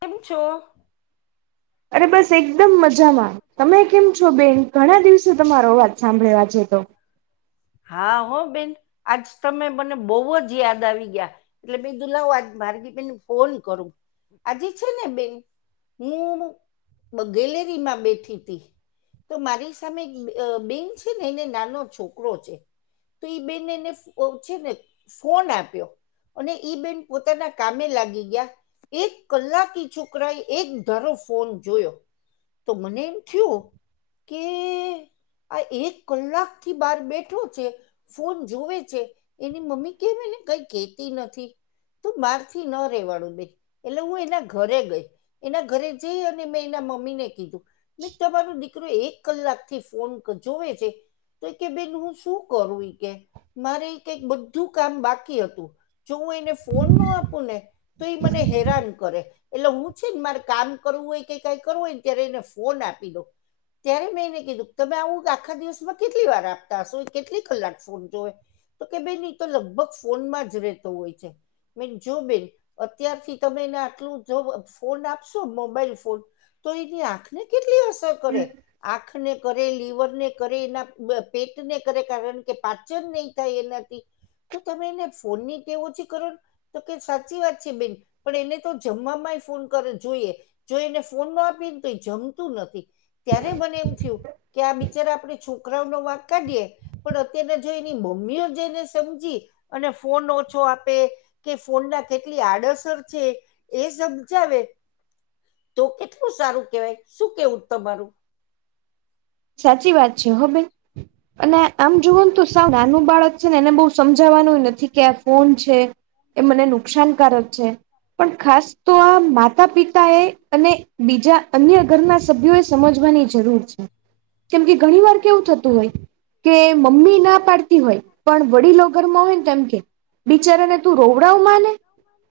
કેમ છો? અરે બસ એકદમ મજામાં. તમે મજામાં કેમ છો તમે બેન કેમ છો ઘણા બેન દિવસે તમારો દિવસે અવાજ તમારો સાંભળેવા આજે તો અવાજ હા હો બેન આજ તમે મને બહુ જ યાદ આવી ગયા એટલે બે દુલાવો આજ માર્ગી બેેન ફોન કરું આજે છે ને બેન હૂનું બ ગેલેરીમાં બેઠી હતી. તો મારી સામે બેન છે ને એને નાનો છોકરો છે. તો એ બેને એને છે ને ફોન આપ્યો. અને ઈ બેન પોતાના કામે લાગી ગયા એક કલાક‌ ઈ છોકરાએ એક ધારો ફોન જોયો તો મને એમ થિયું કે. આ એક કલાક થી બહાર બેઠો છે. ફોન જોવે છે એની મમ્મી કેમ એને કઈ કતી નથી. તું બહારથી ન રેવાળું બે એટલે હું એના ઘરે ગઈ એના ઘરે જઈ અને મે એના મમ્મ મમ્મી ને કીધું મે તમારો દીકરો એક કલાક થી ફોન જોવે છે. તો કે બેન હું શું કરું ઈ કે મારે કઈક બધું કામ બાકી હતું. જો હું એને ફોન ના આપું ને તો એ મને હેરાન કરે એટલે હું છે ને મારે કામ કરવું હોય કે કઈક કરવું હોયને ત્યારે એને ફોન આપી દોઉ ત્યારે મેં એને કીધું તમે આવું આખા દિવસમાં કેટલી વાર આપતા હશો કેટલી કલાક ફોન જોવે. તો કે બેન એ તો લગભગ ફોનમાં જ રહેતો હોય છે. મેન જો બેન અત્યારથી તમે એને આટલું જો ફોન આપશો મોબાઈલ ફોન તો એની આંખને કેટલી અસર કરે આંખને કરે લીવર ને કરે એના પેટને કરે કારણ કે પાચન નહી થાય એનાથી તો તમે એને ફોન ની ટેવ ઓછી કરો. તો કે સાચી વાત છે બેન પણ એને તો જમવામાંય ફોન કરે જોઈએ. જો એને ફોન ના આપીને તો એ જમતું નથી ત્યારે મને એમ થયું કે આ બ જ્યારે આપણેે છોકરાઓ નો વાક કાઢિએ. પણ અત્યારને જો એની મમ્મીઓ જઈને સમજી અને ફોન ઓછો આપે કે ફોન ના કેટલી આડેસર છે. એ સમજાવે તો કેટલું સારું કેવાય શું કેવું તમારું સાચી વાત છે હો બેન અને આમ જુઓ તો સાવ નાનું બાળક છે ને એને બહુ સમજાવાનું નથી કે આ ફોન છે. એ મને નુકસાનકારક છે પણ ખાસ તો આ માતા પિતા તા એ અને બીજા અન્ય ઘરના સભ્યો એ સમજવાની જરૂર છે. જેમ કે ઘણી વાર કેવું થતું હોય કે મમ્મી ના પડતી હોય પણ વડીલો ઘરમાં હોય ને તેમ કે બિચારાને તું રોવડાવ માને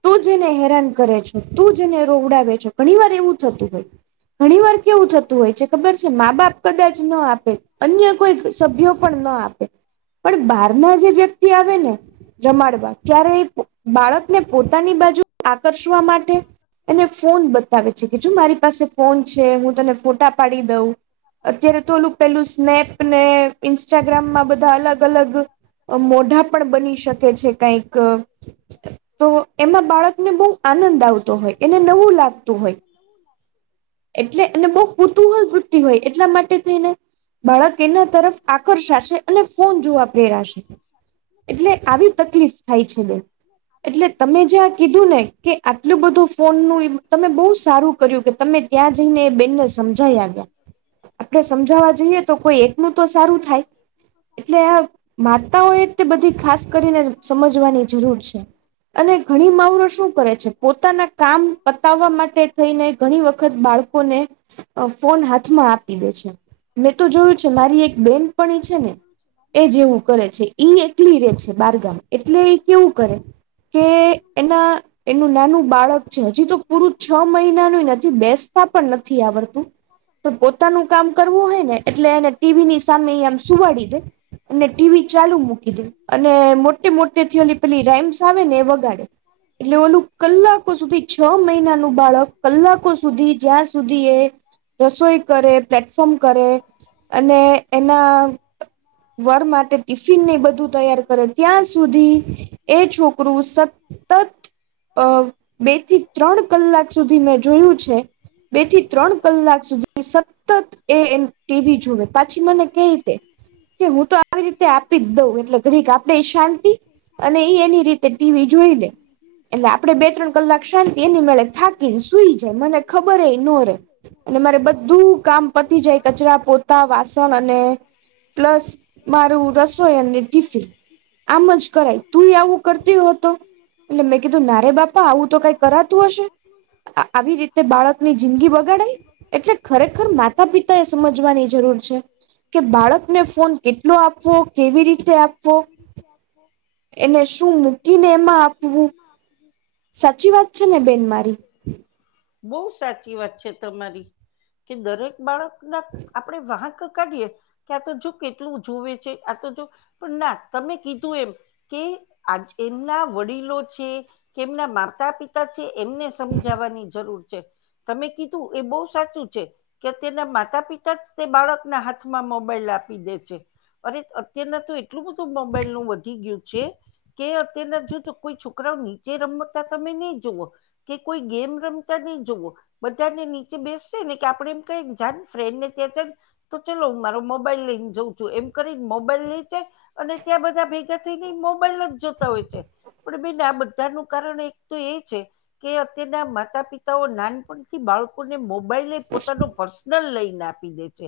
તું જેને હેરાન કરે છો તું જેને રોવડાવે છે ઘણી વાર એવું થતું હોય ઘણી વાર કેવું થતું હોય છે ખબર છે, મા બાપ આપ અન્ય કોઈ સભ્યો પણ ન આપે પણ બાર ના જે વ્યક્તિ આવે ને રમાડવા ક્યારે એ બાળકને પોતાની બાજુ આકર્ષવા માટે એને ફોન બતાવે છે, કે જોું મારી પાસે ફોન છે હું તને ફોટા પાડી દઉં અત્યારે તો ઓલું પેલું સ્નેપ ને ઇન્સ્ટાગ્રામમાં બધા અલગ અલગ મોઢા પણ બની શકે છે કઈક તો એમાં બાળકને બહુ આનંદ આવતો હોય એને નવું લાગતું હોય એટલે અને બહુ કુતુહળ વૃત્યતિ હોય એટલા માટે થઈને. બાળક એના તરફ આકર્ષાશે અને ફોન જોવા પ્રેરાશે એટલે આવી તકલીફ આઈ છે બેન એટલે તમે જ્યાં કીધું ને કે આટલું બધું ફોનનું તમે બહુ સારું કર્યું કે તમે ત્યાં ત્યાં જઈને એ બેનને સમજાઈ આવ્યા આપણે સમજાવા જઈએ તો કોઈ એકનુંું તો સારું થાય એટલે આ વાર્તાઓ એ તે બધી ખાસ કરીને સમજવાની જરૂર છે. અને ઘણી માઉરો શું કરે છે, પોતાના કામ પતાવવા માટે થઈને ઘણી વખત વખત બાળકોને ફોન હાથમાં આપી દે છે. મેં તો જોયું છે મારી એક બેનપણી છેને, એ જેવું કરે છે ઈ એકલી રે છે, બારગામ એટલે એ કેવું કરે કે હ એનું નાનું બાળક છે હજી તો પૂરું છ મહિનાનું નથી બેસતા પણ નથી આવડતુ પણ પોતાનું કામ કરવું હોય, ને એટલે એને ટીવીની સામે આમ સુવાડી દે અને ટીવી ચાલુ મૂકી દી અને મો મો મોટી થથીલી પેલી રાેમસ આવે ને વગાડે એટલે ઓલું કલાકો સુધી છ, મહિનાનુ બાળક કલાકો સુધી જ્યાં સુધી એ રસોઈ કરે પ્લેટફોર્મ કરે અને એના વર માટે ટિફિનને બધું તૈયાર કરે ત્યાં સુધી, એ છોકરુ સ તત, અ બે થી ત્રણ કલાક સુધી મેં જોયુ છે. બેથી ત્રણ કલાક સુધી સતત એ એમ ટીવી જોવે, પાછી મને કેય તે કે હું તો આવી રીતે આપી જ દઉં, એટલે ઘડીક આપણે ય શાંતિ અને એઈ એની રીતે ટીવી જોઈ લે, એટલે આ આપણે બે ત્રણ કલાક શાંતિ. એની મેળે થાકીને સુઈ જા ય. મને ખબરે ય નો રે, અને મારે બધું કામ પતી જાય કચરા પો મારું રસોઈ અને ટિફિન [inaudible] આમ જ કરાય. તું ય આવું કરતી હો તો? એટલે મેં કીધું ના રે બાપા, આવું તો કંઈ કરાતું હશે આવી રીતે બાળકની જિંદગી બગાડાય? એટલે ખરેખર માતા પિતા એ સમજવાની જરૂર છે. કે બાળકને ફોન કેટલો આપવો, કેવી રીતે આપવો એને શું મૂકીને એમાં આપવુ હમ સાચી વાત છેને, બેન મારી બહુ સાચી વાત છે, તમારી, કે દરેક બાળક નો, આપણેે વાંક કાઢીએ કે આ તો જો કેટલું જોવે છે, આ તો જો. પણ ના, તમે કીધું એમ કે આ એમના વડીલો છે. કે એમના માતા પિતા છે, એમને સમજાવાની જરૂર છે. તમે કીધું, એ બહુ સાચું છે. કે તેના માતા પિતા જ તે બાળકના હાથમાં મોબાઈલ આપી દે છે. અરે અત્યારના તો એટલું બધું મોબાઈલનું વધી ગ્યું છે, કે અત્યારના જો તો કોઈ છોકરાઓ નીચે રમતા તમે નહીં જુઓ. કે કોઈ ગેમ રમતા નહીં જોવો બધાને નીચે બેસશે, ને કે આપણે એમ કઈ ને કે જા ને ફ્રેન્ડને ત્યાં છે ને તો ચલો હું મારો મોબાઈલ લઈને જઉં છું, એમ કરીન મોબાઈલ લઈ જાય અને ત્યાં બધા ભેગા થઈને ય મોબાઈલ જ જોતા હોય છે. પણ બેન આ બ કારણ એક તો એ છે, કે અત્યારના માતા પિતાઓ નાનપણ થી બાળકોને મોબાઈલે ય પોતાનો પર્સ નલ લઈને આપી દે છે.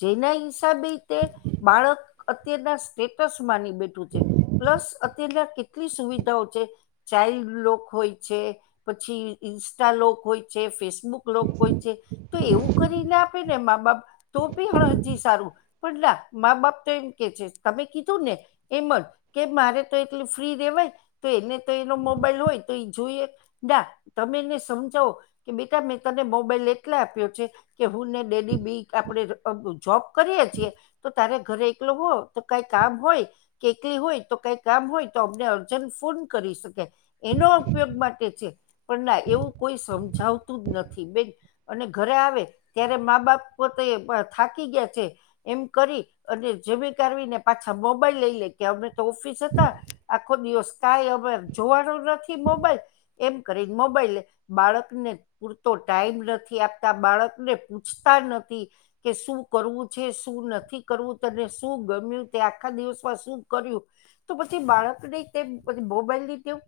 જેના હિસાબે તે બાળક અત્યારના સ્ટેટસ માની બેઠું છે. પ્લસ અત્યારના કેટલી સુવિધાઓ છે. ચાઇલ્ડ લોક હોય છે, પછી ઇન્સ્ટા લોક હોય છે, ફેસબુ બુક લોક હોય છે, તો એવું કરીને આપે ને મા બાપ, તો ભી હ જી સારું. પણ ના, મા બાપ તો એમ કે છે, તમે કીધું ને એમ જ, કે મારે તો એટલી ફ્રી રેવાય. તો એને તો એનો મોબાઈલ હોય તો ઈ જોઈ ના, તમે એને સમજાવો, કે બેટા મેં તને મોબાઈલ એટલે આપ્યો છે કે હું ને ડેડી બેને આપણેે જોબ કરીએ છીએ તો તારે ઘરે એકલો હો, તો કાંઈ કામ હોય કે કંઈ હોય, તો કાંઈ કામ હોય, તો અમને અર્જન્ટ ફોન કરી શકે, એનો ઉપયોગ માટે છે. પણ ના, એવું કોઈ સમ જાવતું જ નથી, બેન! અને ઘરે આવે, ત્યારે મા બાપ કોય પોતે થાકી ગ્યા છે એમ કરી, અને જમી કરવીને પાછા મોબાઈલ લઈ લે. કે અમે તો ઓફિસ હતા, આખો દિવસ કાંઈ અમે જોવાનો નથી મોબાઈલ એમ કરીને મોબાઈલ બાળકને પૂરતો ટાઈમ નથી આપતા, બાળકને પૂછતા નથી કે શું કરવું છે, શું નથી કરવું, તને શું ગમ્યું, તે આખા દિવસમાં શું કર્યું? તો પછી બાળકને ય કેમ કંઈ પછી મોબાઈલની ટેવ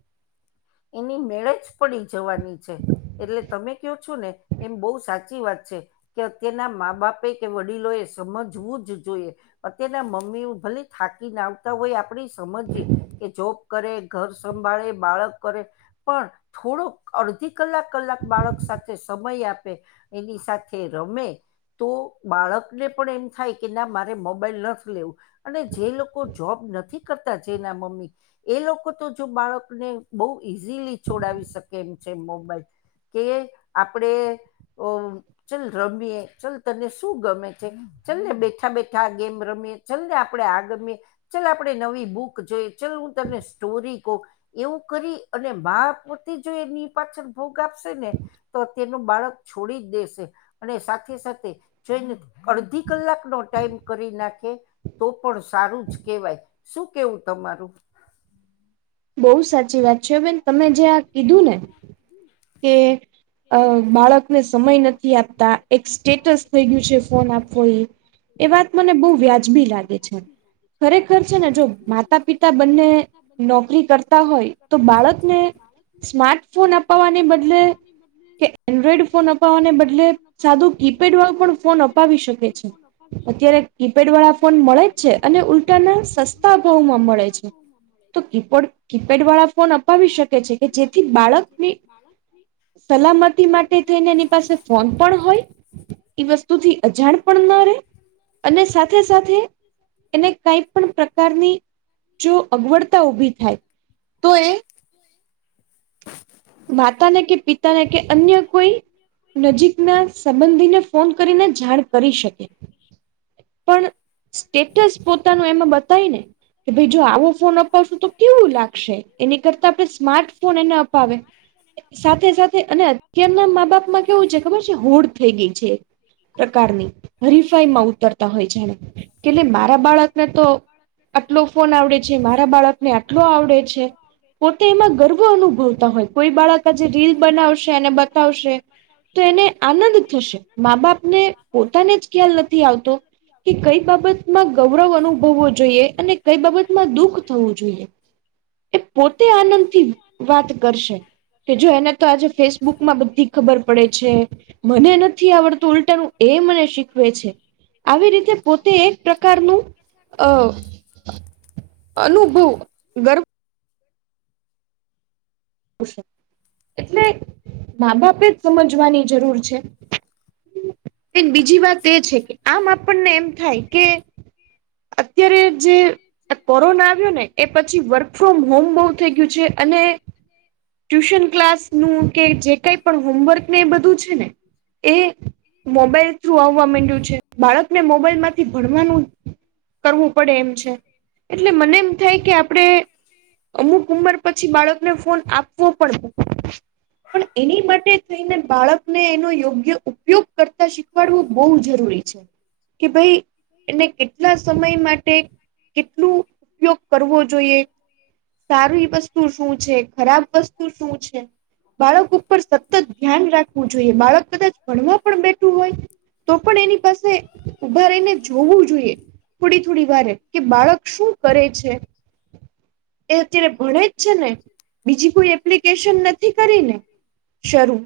એની મેળે જ પડી જવાની છે એટલે તમે કયો છો ને એમ બહુ સાચી વાત છે કે અત્યારના મા બાપે કે વડીલો એ સમજવું જ જોઈએ અતના મમ્મી ભલે થાકી ના હોય આપણે સમજી કે જોબ કરે ઘર સંભાળે બાળક કરે પણ થોડોક અડધી કલાક કલાક બાળક સાથે સમય આપે એની સાથે રમે તો બાળકને પણ એમ થાય કે ના મારે મોબાઈલ ન લેવું અને જે લોકો જોબ નથી કરતા જેના મમ્મી એ લોકો તો જો બાળકને બહુ ઈઝીલી છોડાવી શકે એમ છે મોબાઈલ કે આપણેે ઓ ચલ રમીએ ચલ તને શું ગમે છે ચલ્ ને બેઠા બેઠા ગેમ રમીએ ચલને આપણે આ ગમીએ ચાલ આપણેે નવી બુક જોઈ ચાલ હું તમને સોરી કો એવું કરી અને બા પોતે જો એની પાછળ ભોગ આપશે ને તો તેનું બાળક છોડી જ દેશે અને સાથે સાથે જોઈને અડધી કલાકનો ટાઈમ કરી નાખે તો પણ સારું જ કેહેવાય શું કેવું તમારું બહુ સાચી વાત છે બેન તમે જે આ કીધું ને કે અ બાળકને સમય નથી આપતા એક સ્ટેટસ થઈ ગયું છે ફોન આપવું એ એ વાત મને બહુ વ્યાજબી લાગે છે ખરેખર છે ને જો માતા પિતા બંનેજો નોકરી કરતા હોય હોય તો બાળકને તો બાળકને સ્માર્ટફોન અપાવવાને સ્માર્ટફોન બદલે અવાને બદલે કે એન્ડ્રોઈડ ફોન અપાવવાને બદલે સાદું કીપેડ વાળ પણ ફોન અપાવી શકે છે અત્યારે કીપેડ વાળા ફોન મળે જ છે અને ઉલ્ટાના સસ્તા અ ભાવમાં મળે છે એપણ કીપેડ વાળા ફોન આપ વાળા ફોન અપાવી શકે છે કે જેથી બાળક સલામતી માટે થઈને એની પાસે ફોન પણ હોય એ વસ્તુથી અજાણ પણ ન રહેે અને સાથે સાથે એને કઈ પણ પ્રકારની જો અ ઉભી થાય તો એ [unintelligible] માતા ને કે પિતાને કે અન્ય કોઈ નજીકના સંબંધીને ફોન કરીને જાણ કરી શકે પણ સ્ટેટસ પોતાનું એમાં બતાય ને કે ભાઈ જો આવો ફોન અપાવશું તો કેવું લાગશે એની કરતા આપણે સ્માર્ટ ફોન એને અપાવે સાથે સાથે અને અત્યારના મા બાપમાં કેવું છે ખબર છે હોડ થઈ ગઈ છે પ્રકારની હરીફાઈ માં ઉતરતા હોય છેને કેટ મારા બાળકને તો આટલો ફોન આવડે છે મારા બાળકને આટલો આવડે છે પોતે એમાં ગર્વ અનુભવતા હોય કોઈ બાળક આજે રીલ બનાવશે ને બતાવશે તો એને આનંદ થશે મા બાપને પોતાને જ ખ્યાલ નથી આવતો કે કઈ બાબતમાં ગૌરવ અનુભવવો જોઈએ અને કઈ બાબતમાં દુઃખ થવું જોઈએ એ પોતે આનંદથી વાત કરશે કે જો એને તો આજે ફેસબુક માં બધી ખબર પડે છે મને નથી આવડતું ઉલટાનુંું એ મને શીખવે છે આવી રીતે પોતે એક પ્રકારનું અ અનુભવ ગર એટલે મા બાપે જ સમજવાની જરૂર છે બીજી વાત એ છે કે આમ આપણને એમ થાય કે અત્યારે જે કોરોના આવ્યો ને એ પછી વર્ક ફ્રોમ હોમ બહુ થઈ ગયું છે અને ટ્યુશન ક્લાસ નું કે જે કઈ પણ હોમવર્ક ને એ બધું છે ને એ મોબાઈલ થ્રુ આવવા માંડ્યું છે. બાળક ને મોબાઈલ માંથી ભણવાનું કરવું. પડે એમ છે એટલે મને એમ થાય કે આપણે. અમુક ઉંમર પછી બાળકને ફોન આપ. પણ એની માટે થઈને બાળકને એનો યોગ્ય ઉપયોગ. કરતા શીખવાડવું બહ જરૂરી છે કે ભાઈ એને કેટલા. સમય માટે કેટલું ઉપયોગ કરવો જોઈએ સારી વસ્તુ. વતુ શું છે ખરાબ વસ્તુ શું છે. બાળક ઉપર સતત ધ્યાન રાખવું જોઈએ બાળક કદાચ ભણવા પણ બેઠું હોય. તો પણ એની પાસે ઉઊભા રહીને જોવું જોઈએ. થોડી થોડી વારે કે બાળક શું કરે છે. એ અત્યારે ભણે જ છે ને બીજી. કોઈ એપ્લિકેશન નથી કરીને શરૂ.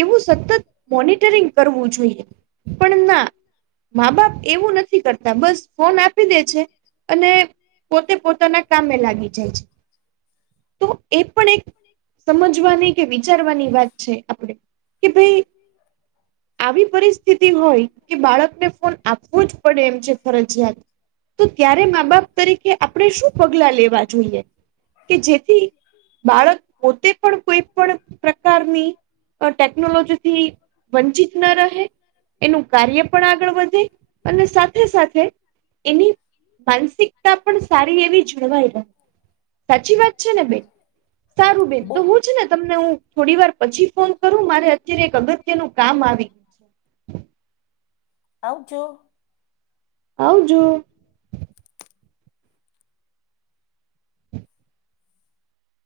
એવું સતત મોનિટરિંગ કરવું જોઈએ પણ ના. મા બાપ એવું નથી કરતા બસ ફોન આપી દે છે. અને પોતે પોતાના કામે લાગી જાય છે તો એ પણ એક. સમજવાની કે વિચારવાની વાત છે આપણેે. કે ભાઈ આવી પરિસ્થિતિ હોય કે બાળકને ફોન આપવો જ. પડે એમ છે ફરજિયાત. તો ત્યારે મા બાપ તરીકે આપણે શું પગલા લેવા જોઈએ. કે જેથી બાળક. પોતે પણ કોઈ પણ. પ્રકારની ટેકનોલોજીથી વંચિત ન રહે. એનું કાર્ય પણ આગળ વધે અને સાથે સાથે. એની માનસિકતા પણ સારી એવી જળવાઈ રહે સાચી વાત છે ને બેન. સારું બેન તો બો હું છે ને તમને હું થોડી વાર પછી ફોન કરું મારે. અત્યારે એક અગત્યનું કામ આવી ગ્યું. [unintelligible] આવજો. આવજું.